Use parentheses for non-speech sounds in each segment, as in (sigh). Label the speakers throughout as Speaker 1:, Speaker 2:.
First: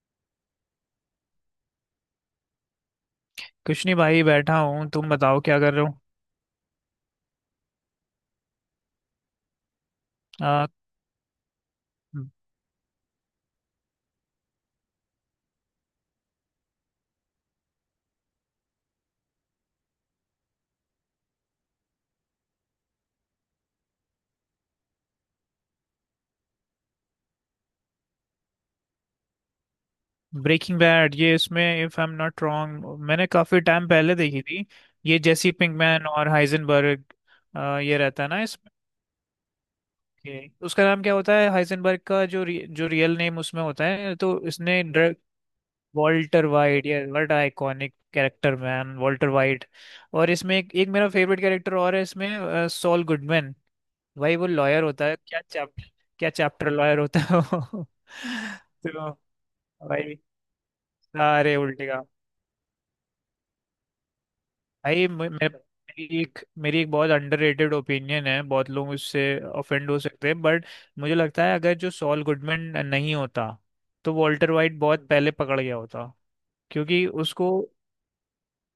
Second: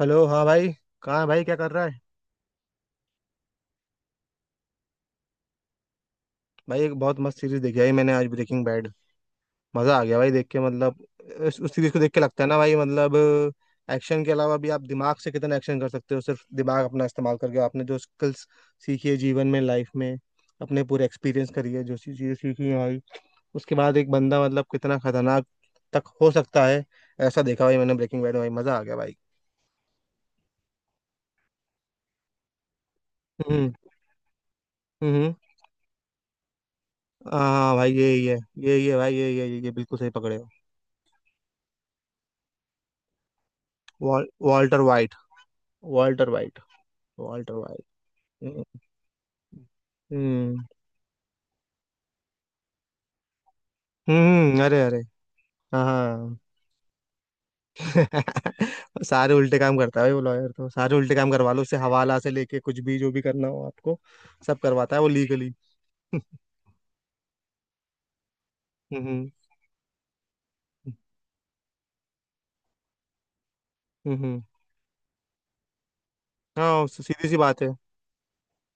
Speaker 1: Hello, हाँ भाई। कहाँ है भाई, क्या कर रहा है?
Speaker 2: कुछ नहीं भाई, बैठा हूँ। तुम बताओ क्या कर रहे हो?
Speaker 1: भाई एक बहुत मस्त सीरीज देखी है मैंने आज, ब्रेकिंग बैड। मजा आ गया भाई देख के,
Speaker 2: आ,
Speaker 1: मतलब उस सीरीज को देख के लगता है ना भाई, मतलब एक्शन के अलावा भी आप दिमाग से कितना एक्शन कर सकते हो, सिर्फ दिमाग अपना इस्तेमाल करके। आपने जो स्किल्स सीखी है जीवन में, लाइफ में, अपने पूरे एक्सपीरियंस करी है, जो सी चीजें सीखी है भाई, उसके बाद एक बंदा मतलब कितना खतरनाक तक हो सकता है, ऐसा देखा भाई मैंने ब्रेकिंग बैड में। भाई मजा आ गया भाई।
Speaker 2: ब्रेकिंग बैड ये इसमें, if I am not wrong, मैंने काफी
Speaker 1: हम्म।
Speaker 2: टाइम पहले देखी थी। ये
Speaker 1: हम्म।
Speaker 2: जेसी पिंकमैन और हाइजेनबर्ग,
Speaker 1: हाँ भाई,
Speaker 2: ये रहता
Speaker 1: यही
Speaker 2: है
Speaker 1: है।
Speaker 2: ना इसमें।
Speaker 1: यही है भाई, यही है। ये बिल्कुल सही पकड़े हो।
Speaker 2: उसका नाम क्या होता है हाइजेनबर्ग का, जो रियल नेम उसमें होता है, तो
Speaker 1: वॉल्टर
Speaker 2: इसने
Speaker 1: White. Walter
Speaker 2: Walter
Speaker 1: White.
Speaker 2: White, यार what
Speaker 1: Walter White.
Speaker 2: Iconic character
Speaker 1: हम्म।
Speaker 2: Man, Walter White. और इसमें
Speaker 1: हम्म।
Speaker 2: एक मेरा फेवरेट कैरेक्टर और है इसमें, सॉल गुडमैन। भाई वो
Speaker 1: अरे
Speaker 2: लॉयर
Speaker 1: अरे।
Speaker 2: होता है, क्या चैप्टर, क्या
Speaker 1: हाँ।
Speaker 2: चैप्टर लॉयर होता है वो। (laughs)
Speaker 1: (laughs)
Speaker 2: तो
Speaker 1: सारे उल्टे काम करता है भाई
Speaker 2: भाई
Speaker 1: वो लॉयर, तो सारे उल्टे काम करवा
Speaker 2: सारे
Speaker 1: लो उससे,
Speaker 2: उल्टे काम।
Speaker 1: हवाला से लेके कुछ भी जो भी करना हो आपको, सब करवाता है
Speaker 2: भाई
Speaker 1: वो
Speaker 2: मे- मे-
Speaker 1: लीगली।
Speaker 2: मेरी एक मेरी एक बहुत अंडररेटेड ओपिनियन है, बहुत लोग
Speaker 1: हम्म।
Speaker 2: उससे
Speaker 1: हम्म।
Speaker 2: ऑफेंड हो सकते हैं, बट मुझे लगता है अगर जो सॉल गुडमैन नहीं होता तो
Speaker 1: हम्म, हम्म।
Speaker 2: वॉल्टर वाइट बहुत पहले पकड़ गया होता,
Speaker 1: हाँ,
Speaker 2: क्योंकि
Speaker 1: सीधी सी
Speaker 2: उसको,
Speaker 1: बात है।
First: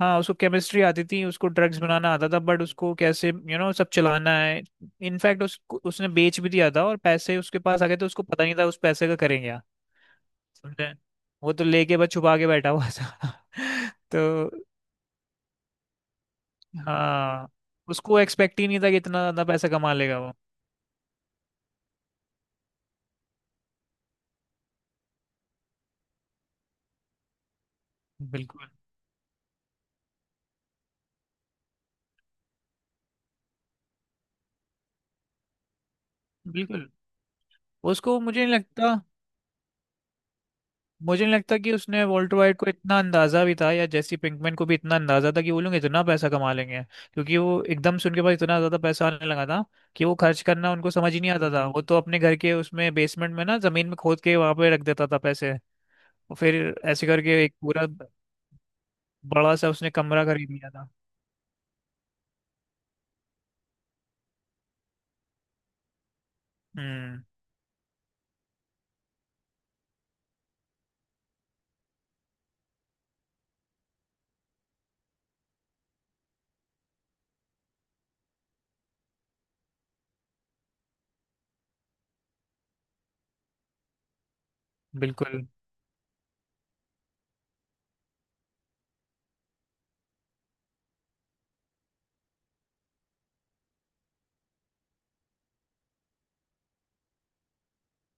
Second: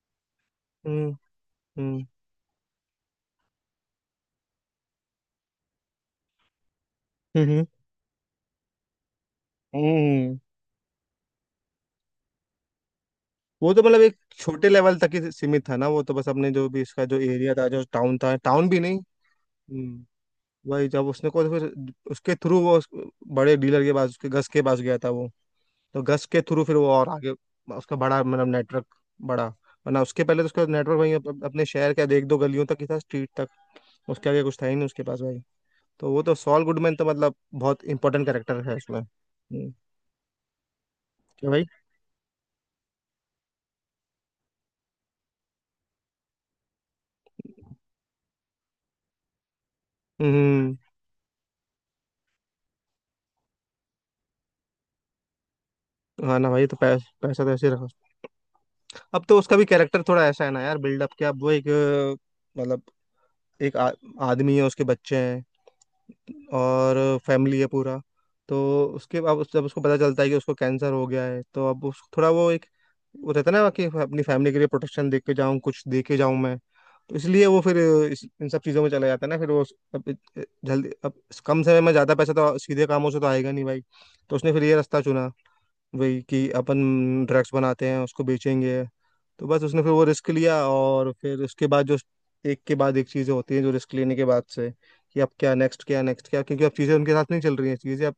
Speaker 2: हाँ, उसको केमिस्ट्री आती
Speaker 1: हम्म।
Speaker 2: थी, उसको ड्रग्स
Speaker 1: हम्म।
Speaker 2: बनाना आता था, बट उसको कैसे यू नो सब चलाना है। इनफैक्ट उस उसने बेच भी दिया था और पैसे उसके
Speaker 1: हम्म।
Speaker 2: पास आ गए, तो उसको पता नहीं था उस पैसे का करेंगे क्या।
Speaker 1: हम्म।
Speaker 2: समझे? वो तो लेके बस छुपा के बैठा हुआ था।
Speaker 1: वो तो मतलब
Speaker 2: (laughs)
Speaker 1: एक
Speaker 2: तो
Speaker 1: छोटे लेवल तक ही सीमित था ना, वो तो बस अपने जो भी इसका जो
Speaker 2: हाँ,
Speaker 1: एरिया था, जो टाउन
Speaker 2: उसको
Speaker 1: था,
Speaker 2: एक्सपेक्ट ही
Speaker 1: टाउन भी
Speaker 2: नहीं था कि
Speaker 1: नहीं।
Speaker 2: इतना ज्यादा पैसा कमा
Speaker 1: हम्म।
Speaker 2: लेगा वो।
Speaker 1: वही जब उसने को फिर, उसके थ्रू वो उस बड़े डीलर के पास, उसके गस के पास गया था वो, तो गस के थ्रू फिर वो और आगे उसका बड़ा मतलब
Speaker 2: बिल्कुल,
Speaker 1: नेटवर्क, बड़ा। वरना उसके पहले तो उसका नेटवर्क भाई अप, अप- अपने शहर के एक दो गलियों तक ही था, स्ट्रीट तक। उसके आगे कुछ था ही नहीं उसके पास भाई। तो वो तो सॉल
Speaker 2: बिल्कुल।
Speaker 1: गुडमैन तो मतलब बहुत
Speaker 2: उसको
Speaker 1: इंपॉर्टेंट
Speaker 2: मुझे नहीं
Speaker 1: कैरेक्टर है
Speaker 2: लगता
Speaker 1: उसमें। हम्म।
Speaker 2: मुझे नहीं
Speaker 1: क्या
Speaker 2: लगता
Speaker 1: भाई।
Speaker 2: कि उसने वॉल्टर वाइट को इतना अंदाजा भी था, या जेसी पिंकमैन को भी इतना अंदाजा था, कि वो लोग इतना पैसा कमा लेंगे। क्योंकि वो एकदम से उनके पास इतना ज्यादा पैसा आने लगा था कि वो खर्च करना
Speaker 1: हम्म।
Speaker 2: उनको समझ ही नहीं आता था। वो तो अपने घर के उसमें बेसमेंट में ना, जमीन में खोद के वहां पे रख देता था पैसे। और
Speaker 1: हाँ ना भाई,
Speaker 2: फिर
Speaker 1: तो
Speaker 2: ऐसे
Speaker 1: पैसा
Speaker 2: करके
Speaker 1: तो
Speaker 2: एक
Speaker 1: ऐसे ही
Speaker 2: पूरा
Speaker 1: रखा। अब तो
Speaker 2: बड़ा
Speaker 1: उसका भी
Speaker 2: सा उसने
Speaker 1: कैरेक्टर
Speaker 2: कमरा
Speaker 1: थोड़ा ऐसा
Speaker 2: खरीद
Speaker 1: है ना
Speaker 2: लिया
Speaker 1: यार,
Speaker 2: था।
Speaker 1: बिल्डअप क्या, अब वो एक मतलब एक आदमी है, उसके बच्चे हैं और
Speaker 2: हम्म।
Speaker 1: फैमिली है पूरा। तो उसके अब जब उसको पता चलता है कि उसको कैंसर हो गया है, तो अब उस थोड़ा वो एक वो रहता है ना कि अपनी फैमिली के लिए प्रोटेक्शन दे के जाऊँ, कुछ दे के जाऊँ मैं। तो इसलिए वो फिर इन सब चीज़ों में चला जाता है ना। फिर वो अब जल्दी, अब कम समय में ज़्यादा पैसा तो सीधे कामों से तो आएगा नहीं भाई। तो उसने फिर ये रास्ता चुना,
Speaker 2: बिल्कुल,
Speaker 1: वही कि अपन ड्रग्स बनाते हैं उसको बेचेंगे। तो बस उसने फिर वो रिस्क लिया, और फिर उसके बाद जो एक के बाद एक चीज़ें होती हैं जो रिस्क लेने के बाद से। कि अब क्या नेक्स्ट, क्या नेक्स्ट, क्या, क्योंकि अब चीज़ें उनके साथ नहीं चल रही हैं। चीज़ें अब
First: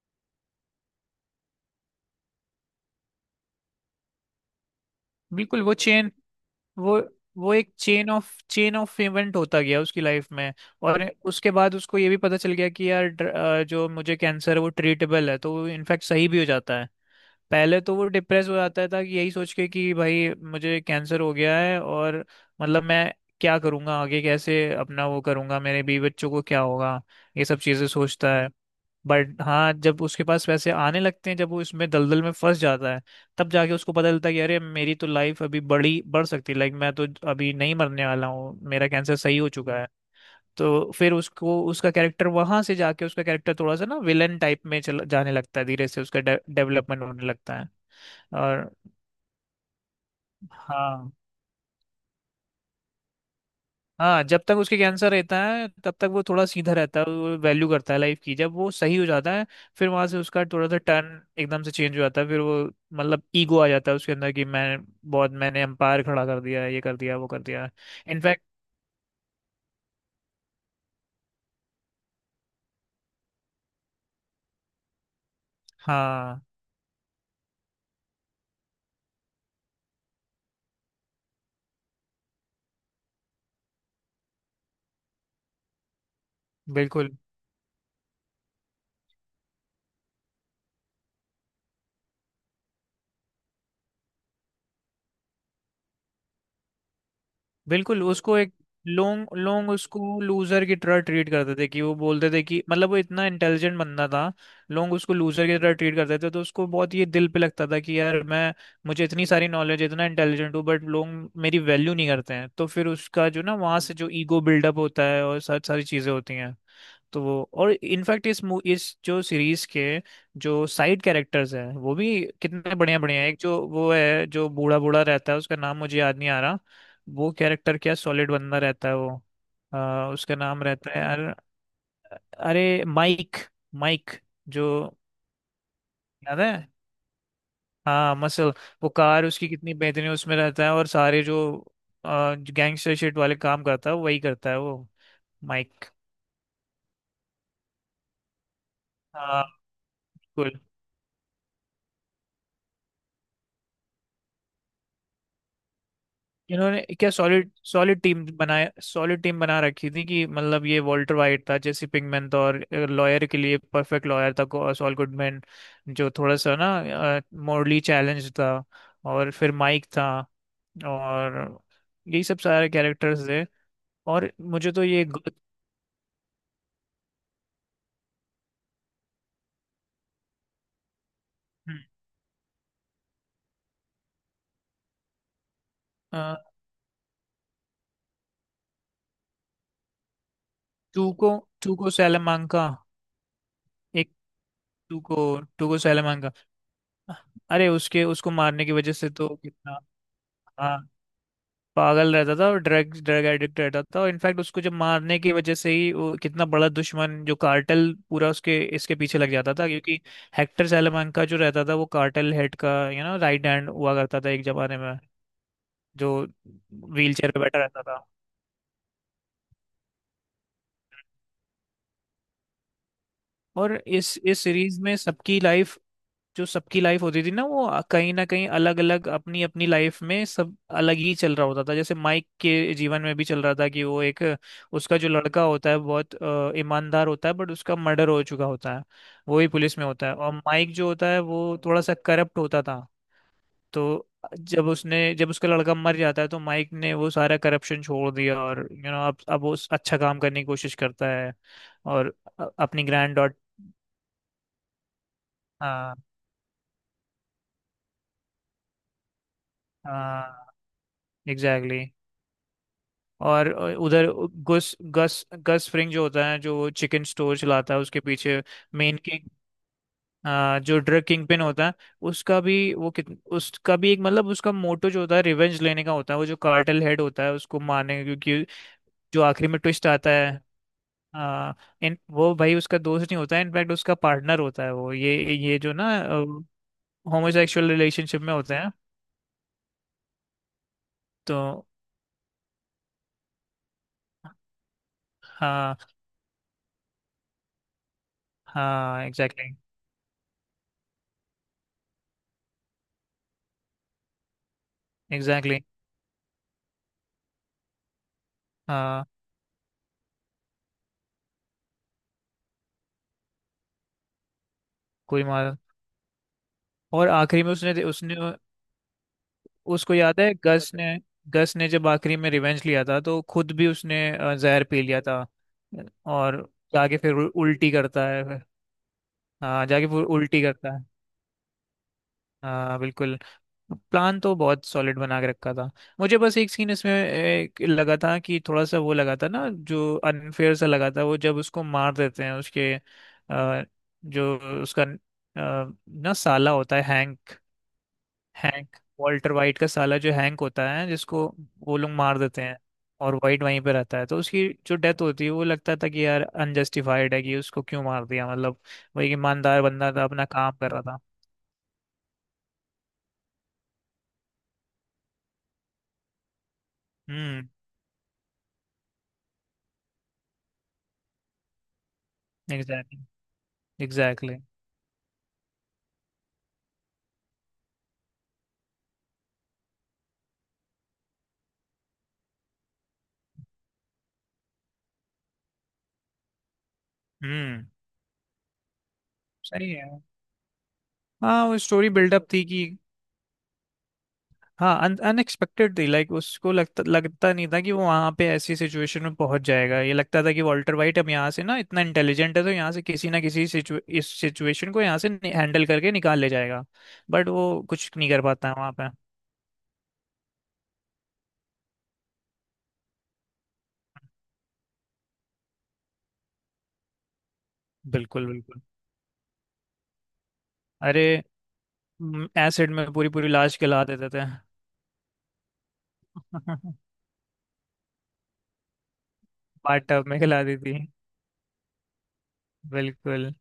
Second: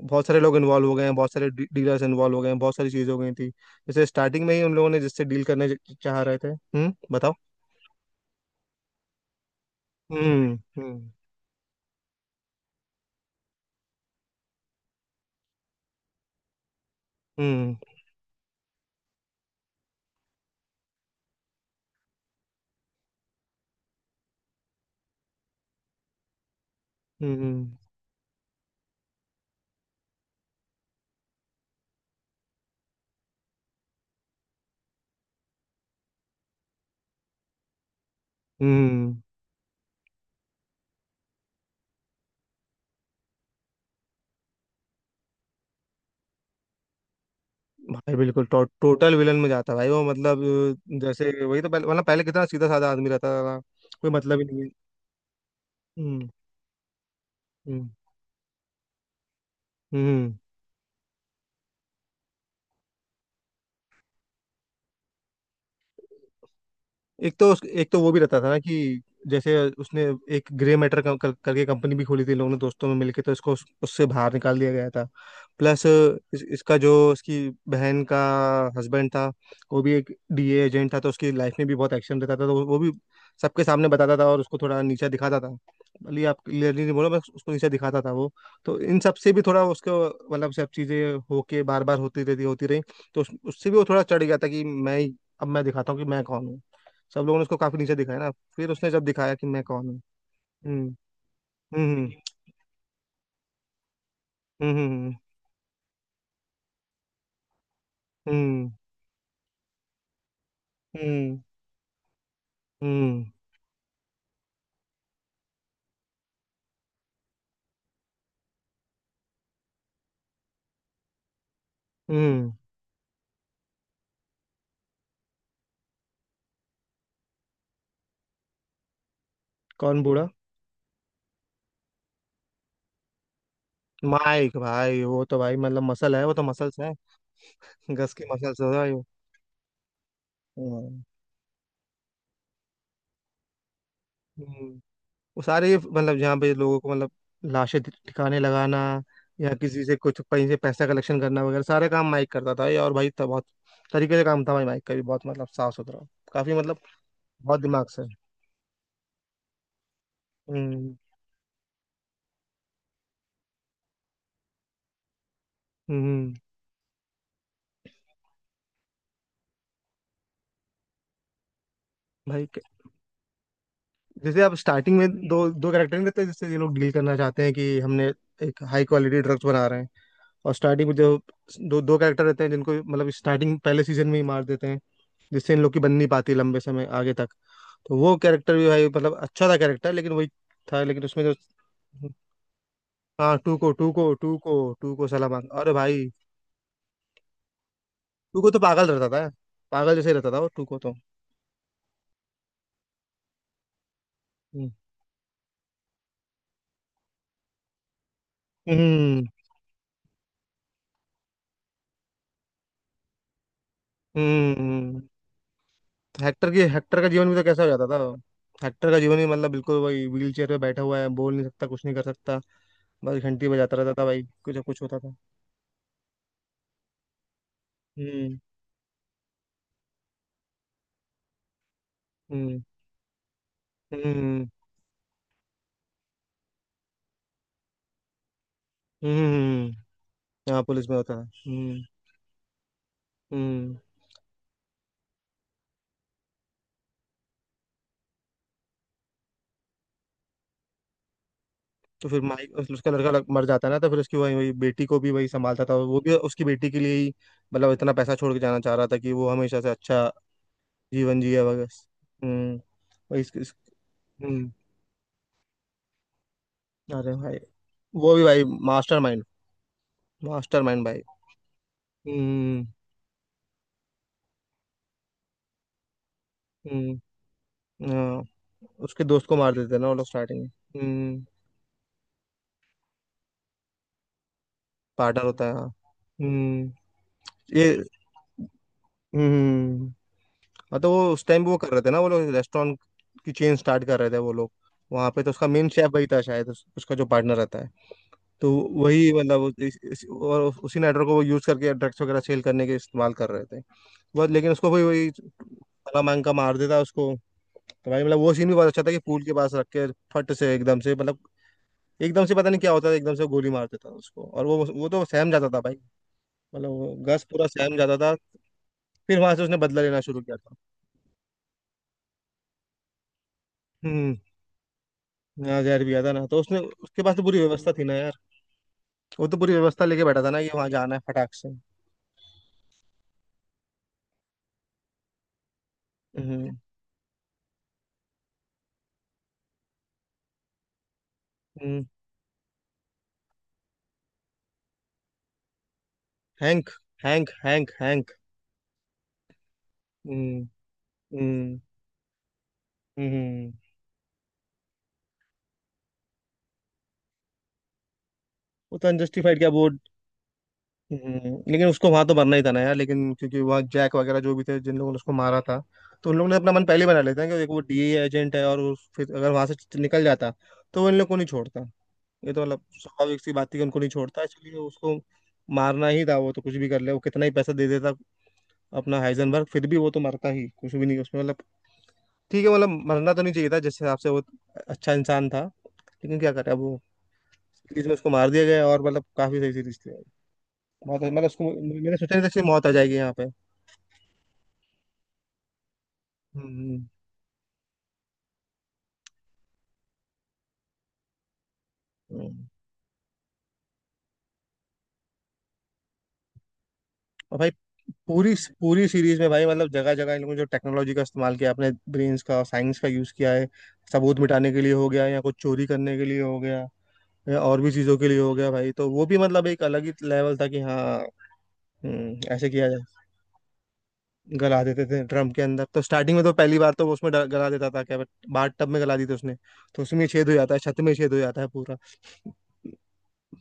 Speaker 1: बहुत सारे लोग इन्वॉल्व हो गए हैं, बहुत सारे डीलर्स इन्वॉल्व हो गए हैं, बहुत सारी चीज़ें हो गई थी जैसे स्टार्टिंग में ही, उन लोगों ने जिससे डील
Speaker 2: बिल्कुल।
Speaker 1: करने चाह रहे थे। हम्म,
Speaker 2: वो
Speaker 1: बताओ।
Speaker 2: वो एक चेन ऑफ इवेंट होता गया उसकी लाइफ में।
Speaker 1: हम्म।
Speaker 2: और
Speaker 1: हम्म।
Speaker 2: उसके बाद उसको ये भी पता चल गया कि यार, जो मुझे कैंसर है वो ट्रीटेबल है, तो वो इनफैक्ट सही भी हो जाता है।
Speaker 1: हम्म।
Speaker 2: पहले तो वो डिप्रेस हो जाता था, कि यही सोच के कि भाई मुझे कैंसर हो गया है, और, मतलब, मैं क्या करूंगा आगे, कैसे अपना वो करूंगा, मेरे बीवी बच्चों को क्या होगा, ये सब
Speaker 1: हम्म।
Speaker 2: चीजें सोचता है। बट हाँ, जब उसके पास पैसे आने लगते हैं, जब वो इसमें दलदल में फंस जाता है, तब जाके उसको पता चलता है कि अरे, मेरी तो लाइफ अभी बड़ी बढ़ सकती है, लाइक मैं तो अभी नहीं मरने वाला हूँ, मेरा कैंसर
Speaker 1: हम्म।
Speaker 2: सही हो चुका है। तो फिर उसको उसका कैरेक्टर, वहां से जाके उसका कैरेक्टर थोड़ा सा ना विलन टाइप में चल जाने लगता है, धीरे से उसका डेवलपमेंट होने लगता है।
Speaker 1: भाई बिल्कुल
Speaker 2: और
Speaker 1: टोटल विलन में जाता है भाई वो मतलब।
Speaker 2: हाँ,
Speaker 1: जैसे वही तो पहले मतलब पहले कितना सीधा साधा आदमी रहता था, कोई
Speaker 2: हाँ,
Speaker 1: मतलब
Speaker 2: जब
Speaker 1: ही
Speaker 2: तक
Speaker 1: नहीं है।
Speaker 2: उसके कैंसर रहता है तब तक वो
Speaker 1: हम्म।
Speaker 2: थोड़ा सीधा रहता है, वो वैल्यू
Speaker 1: हम्म।
Speaker 2: करता है लाइफ की, जब वो सही हो जाता है फिर वहां से
Speaker 1: हम्म।
Speaker 2: उसका थोड़ा सा टर्न एकदम से चेंज हो जाता है। फिर वो, मतलब, ईगो आ जाता है उसके अंदर, कि मैं, बहुत मैंने एम्पायर खड़ा कर दिया है, ये कर दिया, वो कर दिया।
Speaker 1: एक तो वो भी रहता
Speaker 2: इनफैक्ट।
Speaker 1: था ना कि जैसे उसने एक ग्रे मैटर कर, कर, करके कंपनी भी खोली थी, लोगों ने दोस्तों में मिलके, तो इसको उससे बाहर निकाल दिया गया था। प्लस
Speaker 2: हाँ,
Speaker 1: इसका जो इसकी बहन का हस्बैंड था, वो भी एक डीए एजेंट था, तो उसकी लाइफ में भी बहुत एक्शन रहता था। तो वो भी सबके सामने बताता था और उसको थोड़ा नीचा दिखाता था, भले ही आप क्लियरली नहीं बोला,
Speaker 2: बिल्कुल,
Speaker 1: बस उसको नीचा दिखाता था वो। तो इन सब से भी थोड़ा उसको, मतलब सब चीज़ें होके बार बार होती रहती होती रही, तो उससे भी वो थोड़ा चढ़ गया था कि अब मैं दिखाता हूँ कि मैं कौन हूँ। सब लोगों ने उसको काफी नीचे
Speaker 2: बिल्कुल।
Speaker 1: दिखाया ना,
Speaker 2: उसको एक,
Speaker 1: फिर उसने जब दिखाया
Speaker 2: लोग
Speaker 1: कि मैं
Speaker 2: लोग
Speaker 1: कौन हूँ।
Speaker 2: उसको लूजर की
Speaker 1: हम्म।
Speaker 2: तरह ट्रीट करते थे, कि वो
Speaker 1: हम्म।
Speaker 2: बोलते थे कि, मतलब, वो इतना इंटेलिजेंट बंदा था,
Speaker 1: हम्म।
Speaker 2: लोग उसको
Speaker 1: हम्म।
Speaker 2: लूजर की तरह ट्रीट करते थे, तो उसको बहुत ये दिल पे लगता था कि, यार, मैं,
Speaker 1: हम्म।
Speaker 2: मुझे इतनी सारी नॉलेज, इतना इंटेलिजेंट हूँ, बट लोग
Speaker 1: हम्म।
Speaker 2: मेरी वैल्यू नहीं करते हैं, तो फिर
Speaker 1: हम्म।
Speaker 2: उसका जो ना वहाँ से जो ईगो बिल्डअप होता है, और सारी सारी चीज़ें होती हैं। तो वो, और इनफैक्ट, इस जो सीरीज के जो साइड कैरेक्टर्स हैं वो भी
Speaker 1: हम्म,
Speaker 2: कितने बढ़िया बढ़िया हैं। एक जो वो है, जो बूढ़ा बूढ़ा रहता है, उसका नाम मुझे याद नहीं आ रहा। वो कैरेक्टर क्या सॉलिड बंदा रहता है वो।
Speaker 1: कौन बूढ़ा?
Speaker 2: उसका नाम रहता है यार। अरे, माइक। माइक।
Speaker 1: माइक
Speaker 2: जो
Speaker 1: भाई, वो तो भाई मतलब मसल है, वो
Speaker 2: याद
Speaker 1: तो
Speaker 2: है?
Speaker 1: मसल्स है, गस
Speaker 2: हाँ,
Speaker 1: की
Speaker 2: मसल।
Speaker 1: मसल्स है
Speaker 2: वो
Speaker 1: भाई वो।
Speaker 2: कार उसकी कितनी बेहतरीन है, उसमें रहता है, और
Speaker 1: हम्म।
Speaker 2: सारे जो गैंगस्टर शिट वाले काम करता है, वही करता है
Speaker 1: हम्म।
Speaker 2: वो।
Speaker 1: वो सारे
Speaker 2: माइक।
Speaker 1: मतलब जहाँ पे लोगों को, मतलब लाशें ठिकाने लगाना
Speaker 2: हाँ,
Speaker 1: या किसी से कुछ कहीं से
Speaker 2: बिल्कुल।
Speaker 1: पैसा कलेक्शन करना वगैरह, सारे काम माइक करता था ये। और भाई तो बहुत तरीके से काम था भाई माइक का भी, बहुत मतलब साफ सुथरा, काफी मतलब,
Speaker 2: इन्होंने क्या सॉलिड
Speaker 1: बहुत दिमाग
Speaker 2: सॉलिड
Speaker 1: से।
Speaker 2: टीम बनाया, सॉलिड टीम बना रखी थी, कि मतलब, ये
Speaker 1: हम्म।
Speaker 2: वॉल्टर वाइट था, जेसी पिंकमैन था, और लॉयर के लिए परफेक्ट लॉयर था, सॉल गुडमैन, जो
Speaker 1: हम्म।
Speaker 2: थोड़ा सा ना मॉरली चैलेंज था। और फिर माइक था। और यही सब
Speaker 1: भाई
Speaker 2: सारे कैरेक्टर्स थे। और
Speaker 1: जैसे आप
Speaker 2: मुझे तो
Speaker 1: स्टार्टिंग
Speaker 2: ये
Speaker 1: में
Speaker 2: ग-
Speaker 1: दो दो कैरेक्टर नहीं रहते जिससे ये लोग डील करना चाहते हैं कि हमने एक हाई क्वालिटी ड्रग्स बना रहे हैं, और स्टार्टिंग में जो दो
Speaker 2: हम्म।
Speaker 1: दो कैरेक्टर रहते हैं जिनको मतलब स्टार्टिंग पहले सीजन में ही मार देते हैं, जिससे इन लोग की बन नहीं पाती
Speaker 2: अ,
Speaker 1: लंबे समय आगे तक। तो वो कैरेक्टर भी भाई मतलब अच्छा था कैरेक्टर, लेकिन वही था। लेकिन उसमें
Speaker 2: टूको,
Speaker 1: जो,
Speaker 2: टूको सैलामांका।
Speaker 1: हाँ, टू को टू
Speaker 2: एक।
Speaker 1: को Tuco. Tuco
Speaker 2: Tuco,
Speaker 1: सलाम, अरे
Speaker 2: टूको
Speaker 1: भाई।
Speaker 2: सैलामांका। अरे उसके उसको
Speaker 1: टू को तो
Speaker 2: मारने की
Speaker 1: पागल
Speaker 2: वजह
Speaker 1: रहता
Speaker 2: से
Speaker 1: था,
Speaker 2: तो कितना,
Speaker 1: पागल जैसे रहता था वो टू को
Speaker 2: हाँ,
Speaker 1: तो।
Speaker 2: पागल रहता था, और ड्रग ड्रग एडिक्ट रहता था, और इनफैक्ट उसको
Speaker 1: हम्म।
Speaker 2: जब मारने की वजह से ही वो कितना बड़ा दुश्मन, जो कार्टेल पूरा उसके इसके पीछे
Speaker 1: हम्म।
Speaker 2: लग जाता था, क्योंकि हेक्टर salamanca जो रहता था, वो कार्टेल हेड का यू नो राइट हैंड हुआ करता था, एक जमाने में,
Speaker 1: हम्म।
Speaker 2: जो
Speaker 1: हेक्टर का
Speaker 2: व्हील
Speaker 1: जीवन
Speaker 2: चेयर
Speaker 1: भी
Speaker 2: पे
Speaker 1: तो
Speaker 2: बैठा
Speaker 1: कैसा हो
Speaker 2: रहता
Speaker 1: जाता था।
Speaker 2: था।
Speaker 1: हेक्टर का जीवन भी मतलब बिल्कुल वही, व्हील चेयर पे बैठा हुआ है, बोल नहीं सकता कुछ नहीं कर सकता, बस घंटी
Speaker 2: और
Speaker 1: बजाता रहता था
Speaker 2: इस
Speaker 1: भाई
Speaker 2: इस
Speaker 1: कुछ ना
Speaker 2: सीरीज
Speaker 1: कुछ
Speaker 2: में
Speaker 1: होता था।
Speaker 2: सबकी लाइफ, जो सबकी लाइफ होती थी ना, वो कहीं ना
Speaker 1: हम्म।
Speaker 2: कहीं अलग अलग अपनी अपनी लाइफ में सब अलग ही चल रहा होता था। जैसे माइक
Speaker 1: हम्म।
Speaker 2: के जीवन में भी चल रहा था कि वो एक,
Speaker 1: हम्म।
Speaker 2: उसका जो लड़का होता है बहुत ईमानदार होता है, बट उसका मर्डर हो चुका होता है, वो ही
Speaker 1: हम्म।
Speaker 2: पुलिस में होता है, और
Speaker 1: यहाँ
Speaker 2: माइक जो
Speaker 1: पुलिस में
Speaker 2: होता
Speaker 1: होता
Speaker 2: है,
Speaker 1: था।
Speaker 2: वो थोड़ा
Speaker 1: हम्म।
Speaker 2: सा करप्ट होता था।
Speaker 1: हम्म।
Speaker 2: तो जब उसका लड़का मर जाता है, तो माइक ने वो सारा करप्शन छोड़ दिया, और यू you नो know, अब वो अच्छा काम करने की कोशिश करता है,
Speaker 1: तो
Speaker 2: और
Speaker 1: फिर
Speaker 2: अपनी
Speaker 1: उसका लड़का
Speaker 2: ग्रैंड डॉट।
Speaker 1: मर जाता है ना, तो फिर उसकी वही वही बेटी को भी वही संभालता था,
Speaker 2: हाँ,
Speaker 1: वो भी उसकी बेटी के लिए ही मतलब इतना पैसा छोड़ के जाना चाह रहा था कि वो हमेशा से अच्छा
Speaker 2: हाँ,
Speaker 1: जीवन जिए
Speaker 2: एग्जैक्टली।
Speaker 1: वगैरह। हम्म। वही
Speaker 2: और उधर
Speaker 1: हम्म।
Speaker 2: गस गस गस फ्रिंग जो होता है, जो चिकन
Speaker 1: अरे
Speaker 2: स्टोर
Speaker 1: भाई
Speaker 2: चलाता है उसके
Speaker 1: वो भी
Speaker 2: पीछे,
Speaker 1: भाई,
Speaker 2: मेन
Speaker 1: मास्टर माइंड।
Speaker 2: किंग, हाँ,
Speaker 1: मास्टर
Speaker 2: जो
Speaker 1: माइंड भाई।
Speaker 2: ड्रग किंग पिन होता है। उसका
Speaker 1: हम्म।
Speaker 2: भी वो कित उसका भी एक, मतलब, उसका मोटो जो होता है, रिवेंज लेने का होता है, वो जो कार्टेल हेड
Speaker 1: हम्म।
Speaker 2: होता है उसको मारने का,
Speaker 1: हाँ,
Speaker 2: क्योंकि
Speaker 1: उसके
Speaker 2: जो
Speaker 1: दोस्त को
Speaker 2: आखिरी
Speaker 1: मार
Speaker 2: में
Speaker 1: देते हैं
Speaker 2: ट्विस्ट
Speaker 1: ना वो लोग
Speaker 2: आता है,
Speaker 1: स्टार्टिंग में। हम्म।
Speaker 2: आ, इन वो, भाई, उसका दोस्त नहीं होता है, इनफैक्ट उसका पार्टनर होता है वो, ये
Speaker 1: पार्टनर होता है।
Speaker 2: ये
Speaker 1: हाँ।
Speaker 2: जो ना
Speaker 1: हम्म। ये।
Speaker 2: होमोसेक्सुअल रिलेशनशिप में होते हैं,
Speaker 1: हम्म। हाँ, तो वो उस
Speaker 2: तो
Speaker 1: टाइम भी वो कर रहे थे ना वो लोग, रेस्टोरेंट की चेन स्टार्ट कर रहे थे वो लोग। वहाँ पे तो उसका मेन
Speaker 2: हाँ,
Speaker 1: शेफ वही था शायद, उसका जो पार्टनर रहता है। तो
Speaker 2: हाँ,
Speaker 1: वही मतलब
Speaker 2: एग्जैक्टली,
Speaker 1: और उसी नेटवर्क को वो यूज करके ड्रग्स वगैरह सेल करने के इस्तेमाल कर रहे थे बस, लेकिन उसको वही वही
Speaker 2: एग्जैक्टली।
Speaker 1: भला मांग का मार देता उसको। तो भाई मतलब वो सीन भी बहुत अच्छा था कि
Speaker 2: हाँ,
Speaker 1: पूल के पास रख के फट से, एकदम से मतलब एकदम से पता नहीं क्या होता था, एकदम से गोली मार देता था उसको, और वो तो
Speaker 2: कोई
Speaker 1: सहम जाता
Speaker 2: मार,
Speaker 1: था भाई, मतलब वो
Speaker 2: और
Speaker 1: गस
Speaker 2: आखिरी
Speaker 1: पूरा
Speaker 2: में
Speaker 1: सहम
Speaker 2: उसने,
Speaker 1: जाता
Speaker 2: उसने
Speaker 1: था। फिर वहां से उसने बदला
Speaker 2: उसको,
Speaker 1: लेना
Speaker 2: याद
Speaker 1: शुरू
Speaker 2: है,
Speaker 1: किया था।
Speaker 2: गस ने जब आखिरी में रिवेंज लिया था, तो खुद भी उसने
Speaker 1: हम्म।
Speaker 2: जहर पी लिया था,
Speaker 1: यहाँ जहर भी था ना, तो
Speaker 2: और
Speaker 1: उसने,
Speaker 2: जाके
Speaker 1: उसके
Speaker 2: फिर
Speaker 1: पास तो पूरी
Speaker 2: उल्टी
Speaker 1: व्यवस्था थी ना
Speaker 2: करता
Speaker 1: यार,
Speaker 2: है फिर।
Speaker 1: वो तो पूरी
Speaker 2: हाँ,
Speaker 1: व्यवस्था
Speaker 2: जाके
Speaker 1: लेके
Speaker 2: फिर
Speaker 1: बैठा था ना
Speaker 2: उल्टी
Speaker 1: कि वहां
Speaker 2: करता है।
Speaker 1: जाना है फटाक से।
Speaker 2: हाँ, बिल्कुल। प्लान तो बहुत सॉलिड बना के रखा था। मुझे बस एक
Speaker 1: हम्म।
Speaker 2: सीन इसमें एक लगा था, कि थोड़ा सा वो लगा था ना, जो अनफेयर सा लगा था, वो जब उसको
Speaker 1: हम्म।
Speaker 2: मार देते हैं, उसके जो उसका ना साला
Speaker 1: हैंक।
Speaker 2: होता है,
Speaker 1: Hank.
Speaker 2: Hank.
Speaker 1: Hank. Hank.
Speaker 2: Hank, Walter White का साला जो हैंक
Speaker 1: हम्म।
Speaker 2: होता है, जिसको
Speaker 1: हम्म।
Speaker 2: वो लोग मार देते हैं,
Speaker 1: हम्म।
Speaker 2: और वाइट
Speaker 1: हम्म।
Speaker 2: वहीं पे रहता है, तो उसकी जो डेथ होती है वो लगता था कि, यार, अनजस्टिफाइड है, कि उसको क्यों मार दिया, मतलब
Speaker 1: वो तो
Speaker 2: वो एक
Speaker 1: अनजस्टिफाइड क्या
Speaker 2: ईमानदार
Speaker 1: वो।
Speaker 2: बंदा था, अपना काम कर रहा था।
Speaker 1: लेकिन उसको वहां तो मरना ही था ना यार, लेकिन क्योंकि वहाँ जैक वगैरह जो भी थे, जिन लोगों ने उसको मारा था, तो उन लोगों ने अपना मन पहले ही बना लेते हैं कि
Speaker 2: हम्म।
Speaker 1: देखो वो डीए एजेंट है और फिर अगर वहां से निकल जाता तो वो इन लोग को नहीं छोड़ता। ये तो मतलब
Speaker 2: एग्जैक्टली,
Speaker 1: स्वाभाविक सी बात थी कि उनको नहीं छोड़ता,
Speaker 2: एग्जैक्टली।
Speaker 1: इसलिए उसको मारना ही था। वो तो कुछ भी कर ले, वो कितना ही पैसा दे देता अपना हाइजेनबर्ग, फिर भी वो तो मरता ही, कुछ भी नहीं उसमें मतलब। ठीक है मतलब, मरना तो नहीं चाहिए था जिस हिसाब से वो अच्छा इंसान था, लेकिन क्या करे अब वो,
Speaker 2: हम्म।
Speaker 1: सीरीज में उसको मार दिया गया, और मतलब काफी सही
Speaker 2: सही
Speaker 1: सीरीज थी।
Speaker 2: है।
Speaker 1: बहुत मतलब
Speaker 2: हाँ,
Speaker 1: उसको
Speaker 2: वो स्टोरी
Speaker 1: मैंने सोचा नहीं
Speaker 2: बिल्डअप
Speaker 1: था कि
Speaker 2: थी, कि,
Speaker 1: मौत आ जाएगी यहाँ पे।
Speaker 2: हाँ, अनएक्सपेक्टेड थी, लाइक उसको लगता
Speaker 1: हम्म।
Speaker 2: लगता नहीं था कि वो वहां पे ऐसी सिचुएशन में पहुंच जाएगा, ये लगता था कि वॉल्टर वाइट अब, यहाँ से ना इतना इंटेलिजेंट है,
Speaker 1: हम्म।
Speaker 2: तो यहाँ से किसी ना किसी इस सिचुएशन को यहाँ से हैंडल करके निकाल ले जाएगा, बट
Speaker 1: और भाई
Speaker 2: वो कुछ नहीं कर
Speaker 1: पूरी
Speaker 2: पाता है वहां
Speaker 1: पूरी
Speaker 2: पे।
Speaker 1: सीरीज में भाई मतलब जगह जगह इन लोगों ने जो टेक्नोलॉजी का इस्तेमाल किया, अपने ब्रेन्स का साइंस का यूज किया है, सबूत मिटाने के लिए हो गया या कुछ चोरी करने के लिए हो गया या और भी चीजों के लिए
Speaker 2: बिल्कुल,
Speaker 1: हो गया
Speaker 2: बिल्कुल।
Speaker 1: भाई, तो वो भी मतलब एक अलग ही लेवल था कि हाँ।
Speaker 2: अरे
Speaker 1: ऐसे किया
Speaker 2: एसिड
Speaker 1: जाए।
Speaker 2: में पूरी पूरी लाश गला देते थे।
Speaker 1: गला देते थे ड्रम के अंदर। तो स्टार्टिंग में तो पहली बार तो वो
Speaker 2: (laughs)
Speaker 1: उसमें गला देता था क्या? बाथ टब में गला दी थी उसने,
Speaker 2: बाथ
Speaker 1: तो
Speaker 2: टब
Speaker 1: उसमें
Speaker 2: में
Speaker 1: छेद हो
Speaker 2: गला
Speaker 1: जाता
Speaker 2: दी
Speaker 1: है,
Speaker 2: थी।
Speaker 1: छत में छेद हो जाता है पूरा।
Speaker 2: बिल्कुल।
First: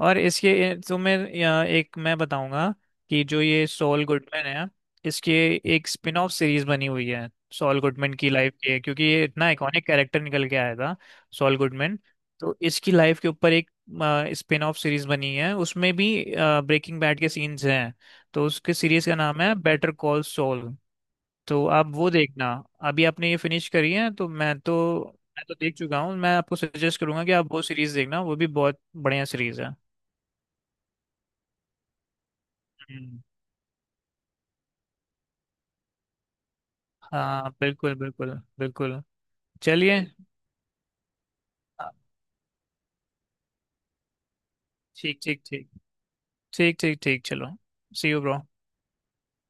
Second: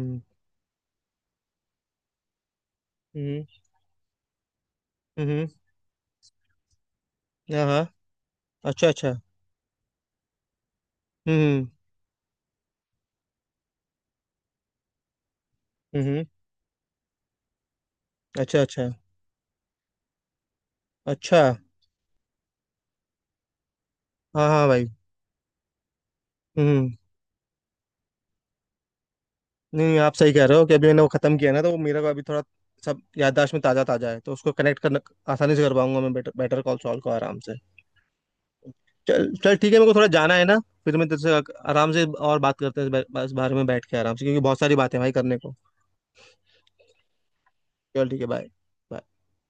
Speaker 2: और इसके तुम्हें या एक मैं बताऊंगा कि जो
Speaker 1: हम्म।
Speaker 2: ये सॉल गुडमैन है, इसके
Speaker 1: हम्म,
Speaker 2: एक स्पिन ऑफ सीरीज बनी हुई है,
Speaker 1: हाँ
Speaker 2: सॉल
Speaker 1: हाँ।
Speaker 2: गुडमैन की लाइफ के,
Speaker 1: अच्छा
Speaker 2: क्योंकि
Speaker 1: अच्छा।
Speaker 2: ये इतना आइकॉनिक कैरेक्टर निकल के आया था। सॉल
Speaker 1: हम्म।
Speaker 2: गुडमैन। तो इसकी लाइफ के ऊपर एक स्पिन ऑफ सीरीज बनी है, उसमें
Speaker 1: हम्म।
Speaker 2: भी
Speaker 1: हम्म।
Speaker 2: ब्रेकिंग बैड के सीन्स हैं, तो
Speaker 1: अच्छा,
Speaker 2: उसके
Speaker 1: अच्छा।
Speaker 2: सीरीज का नाम है, बेटर कॉल सॉल।
Speaker 1: अच्छा,
Speaker 2: तो आप वो देखना। अभी आपने ये फिनिश करी है, तो
Speaker 1: हाँ,
Speaker 2: मैं
Speaker 1: हाँ
Speaker 2: तो
Speaker 1: भाई।
Speaker 2: मैं तो देख चुका हूँ, मैं आपको
Speaker 1: हुँ।
Speaker 2: सजेस्ट करूंगा कि आप वो सीरीज देखना, वो भी बहुत बढ़िया सीरीज
Speaker 1: नहीं, आप सही कह रहे हो कि अभी मैंने वो खत्म किया ना, तो वो मेरा को अभी थोड़ा,
Speaker 2: है।
Speaker 1: सब याददाश्त में ताज़ा-ताज़ा है, तो उसको कनेक्ट करना आसानी से कर पाऊँगा मैं, बेटर बेटर कॉल सॉल को आराम
Speaker 2: हाँ,
Speaker 1: से।
Speaker 2: बिल्कुल, बिल्कुल, बिल्कुल।
Speaker 1: चल चल ठीक है, मेरे को
Speaker 2: चलिए।
Speaker 1: थोड़ा जाना है ना, फिर मैं तेरे से अक आराम से और बात करते हैं इस बारे में बैठ के आराम से, क्योंकि बहुत सारी बातें हैं भाई
Speaker 2: ठीक,
Speaker 1: करने
Speaker 2: ठीक,
Speaker 1: को।
Speaker 2: ठीक, ठीक, ठीक, ठीक, चलो।
Speaker 1: चल
Speaker 2: सी
Speaker 1: ठीक
Speaker 2: यू
Speaker 1: है,
Speaker 2: ब्रो।
Speaker 1: बाय। बाय।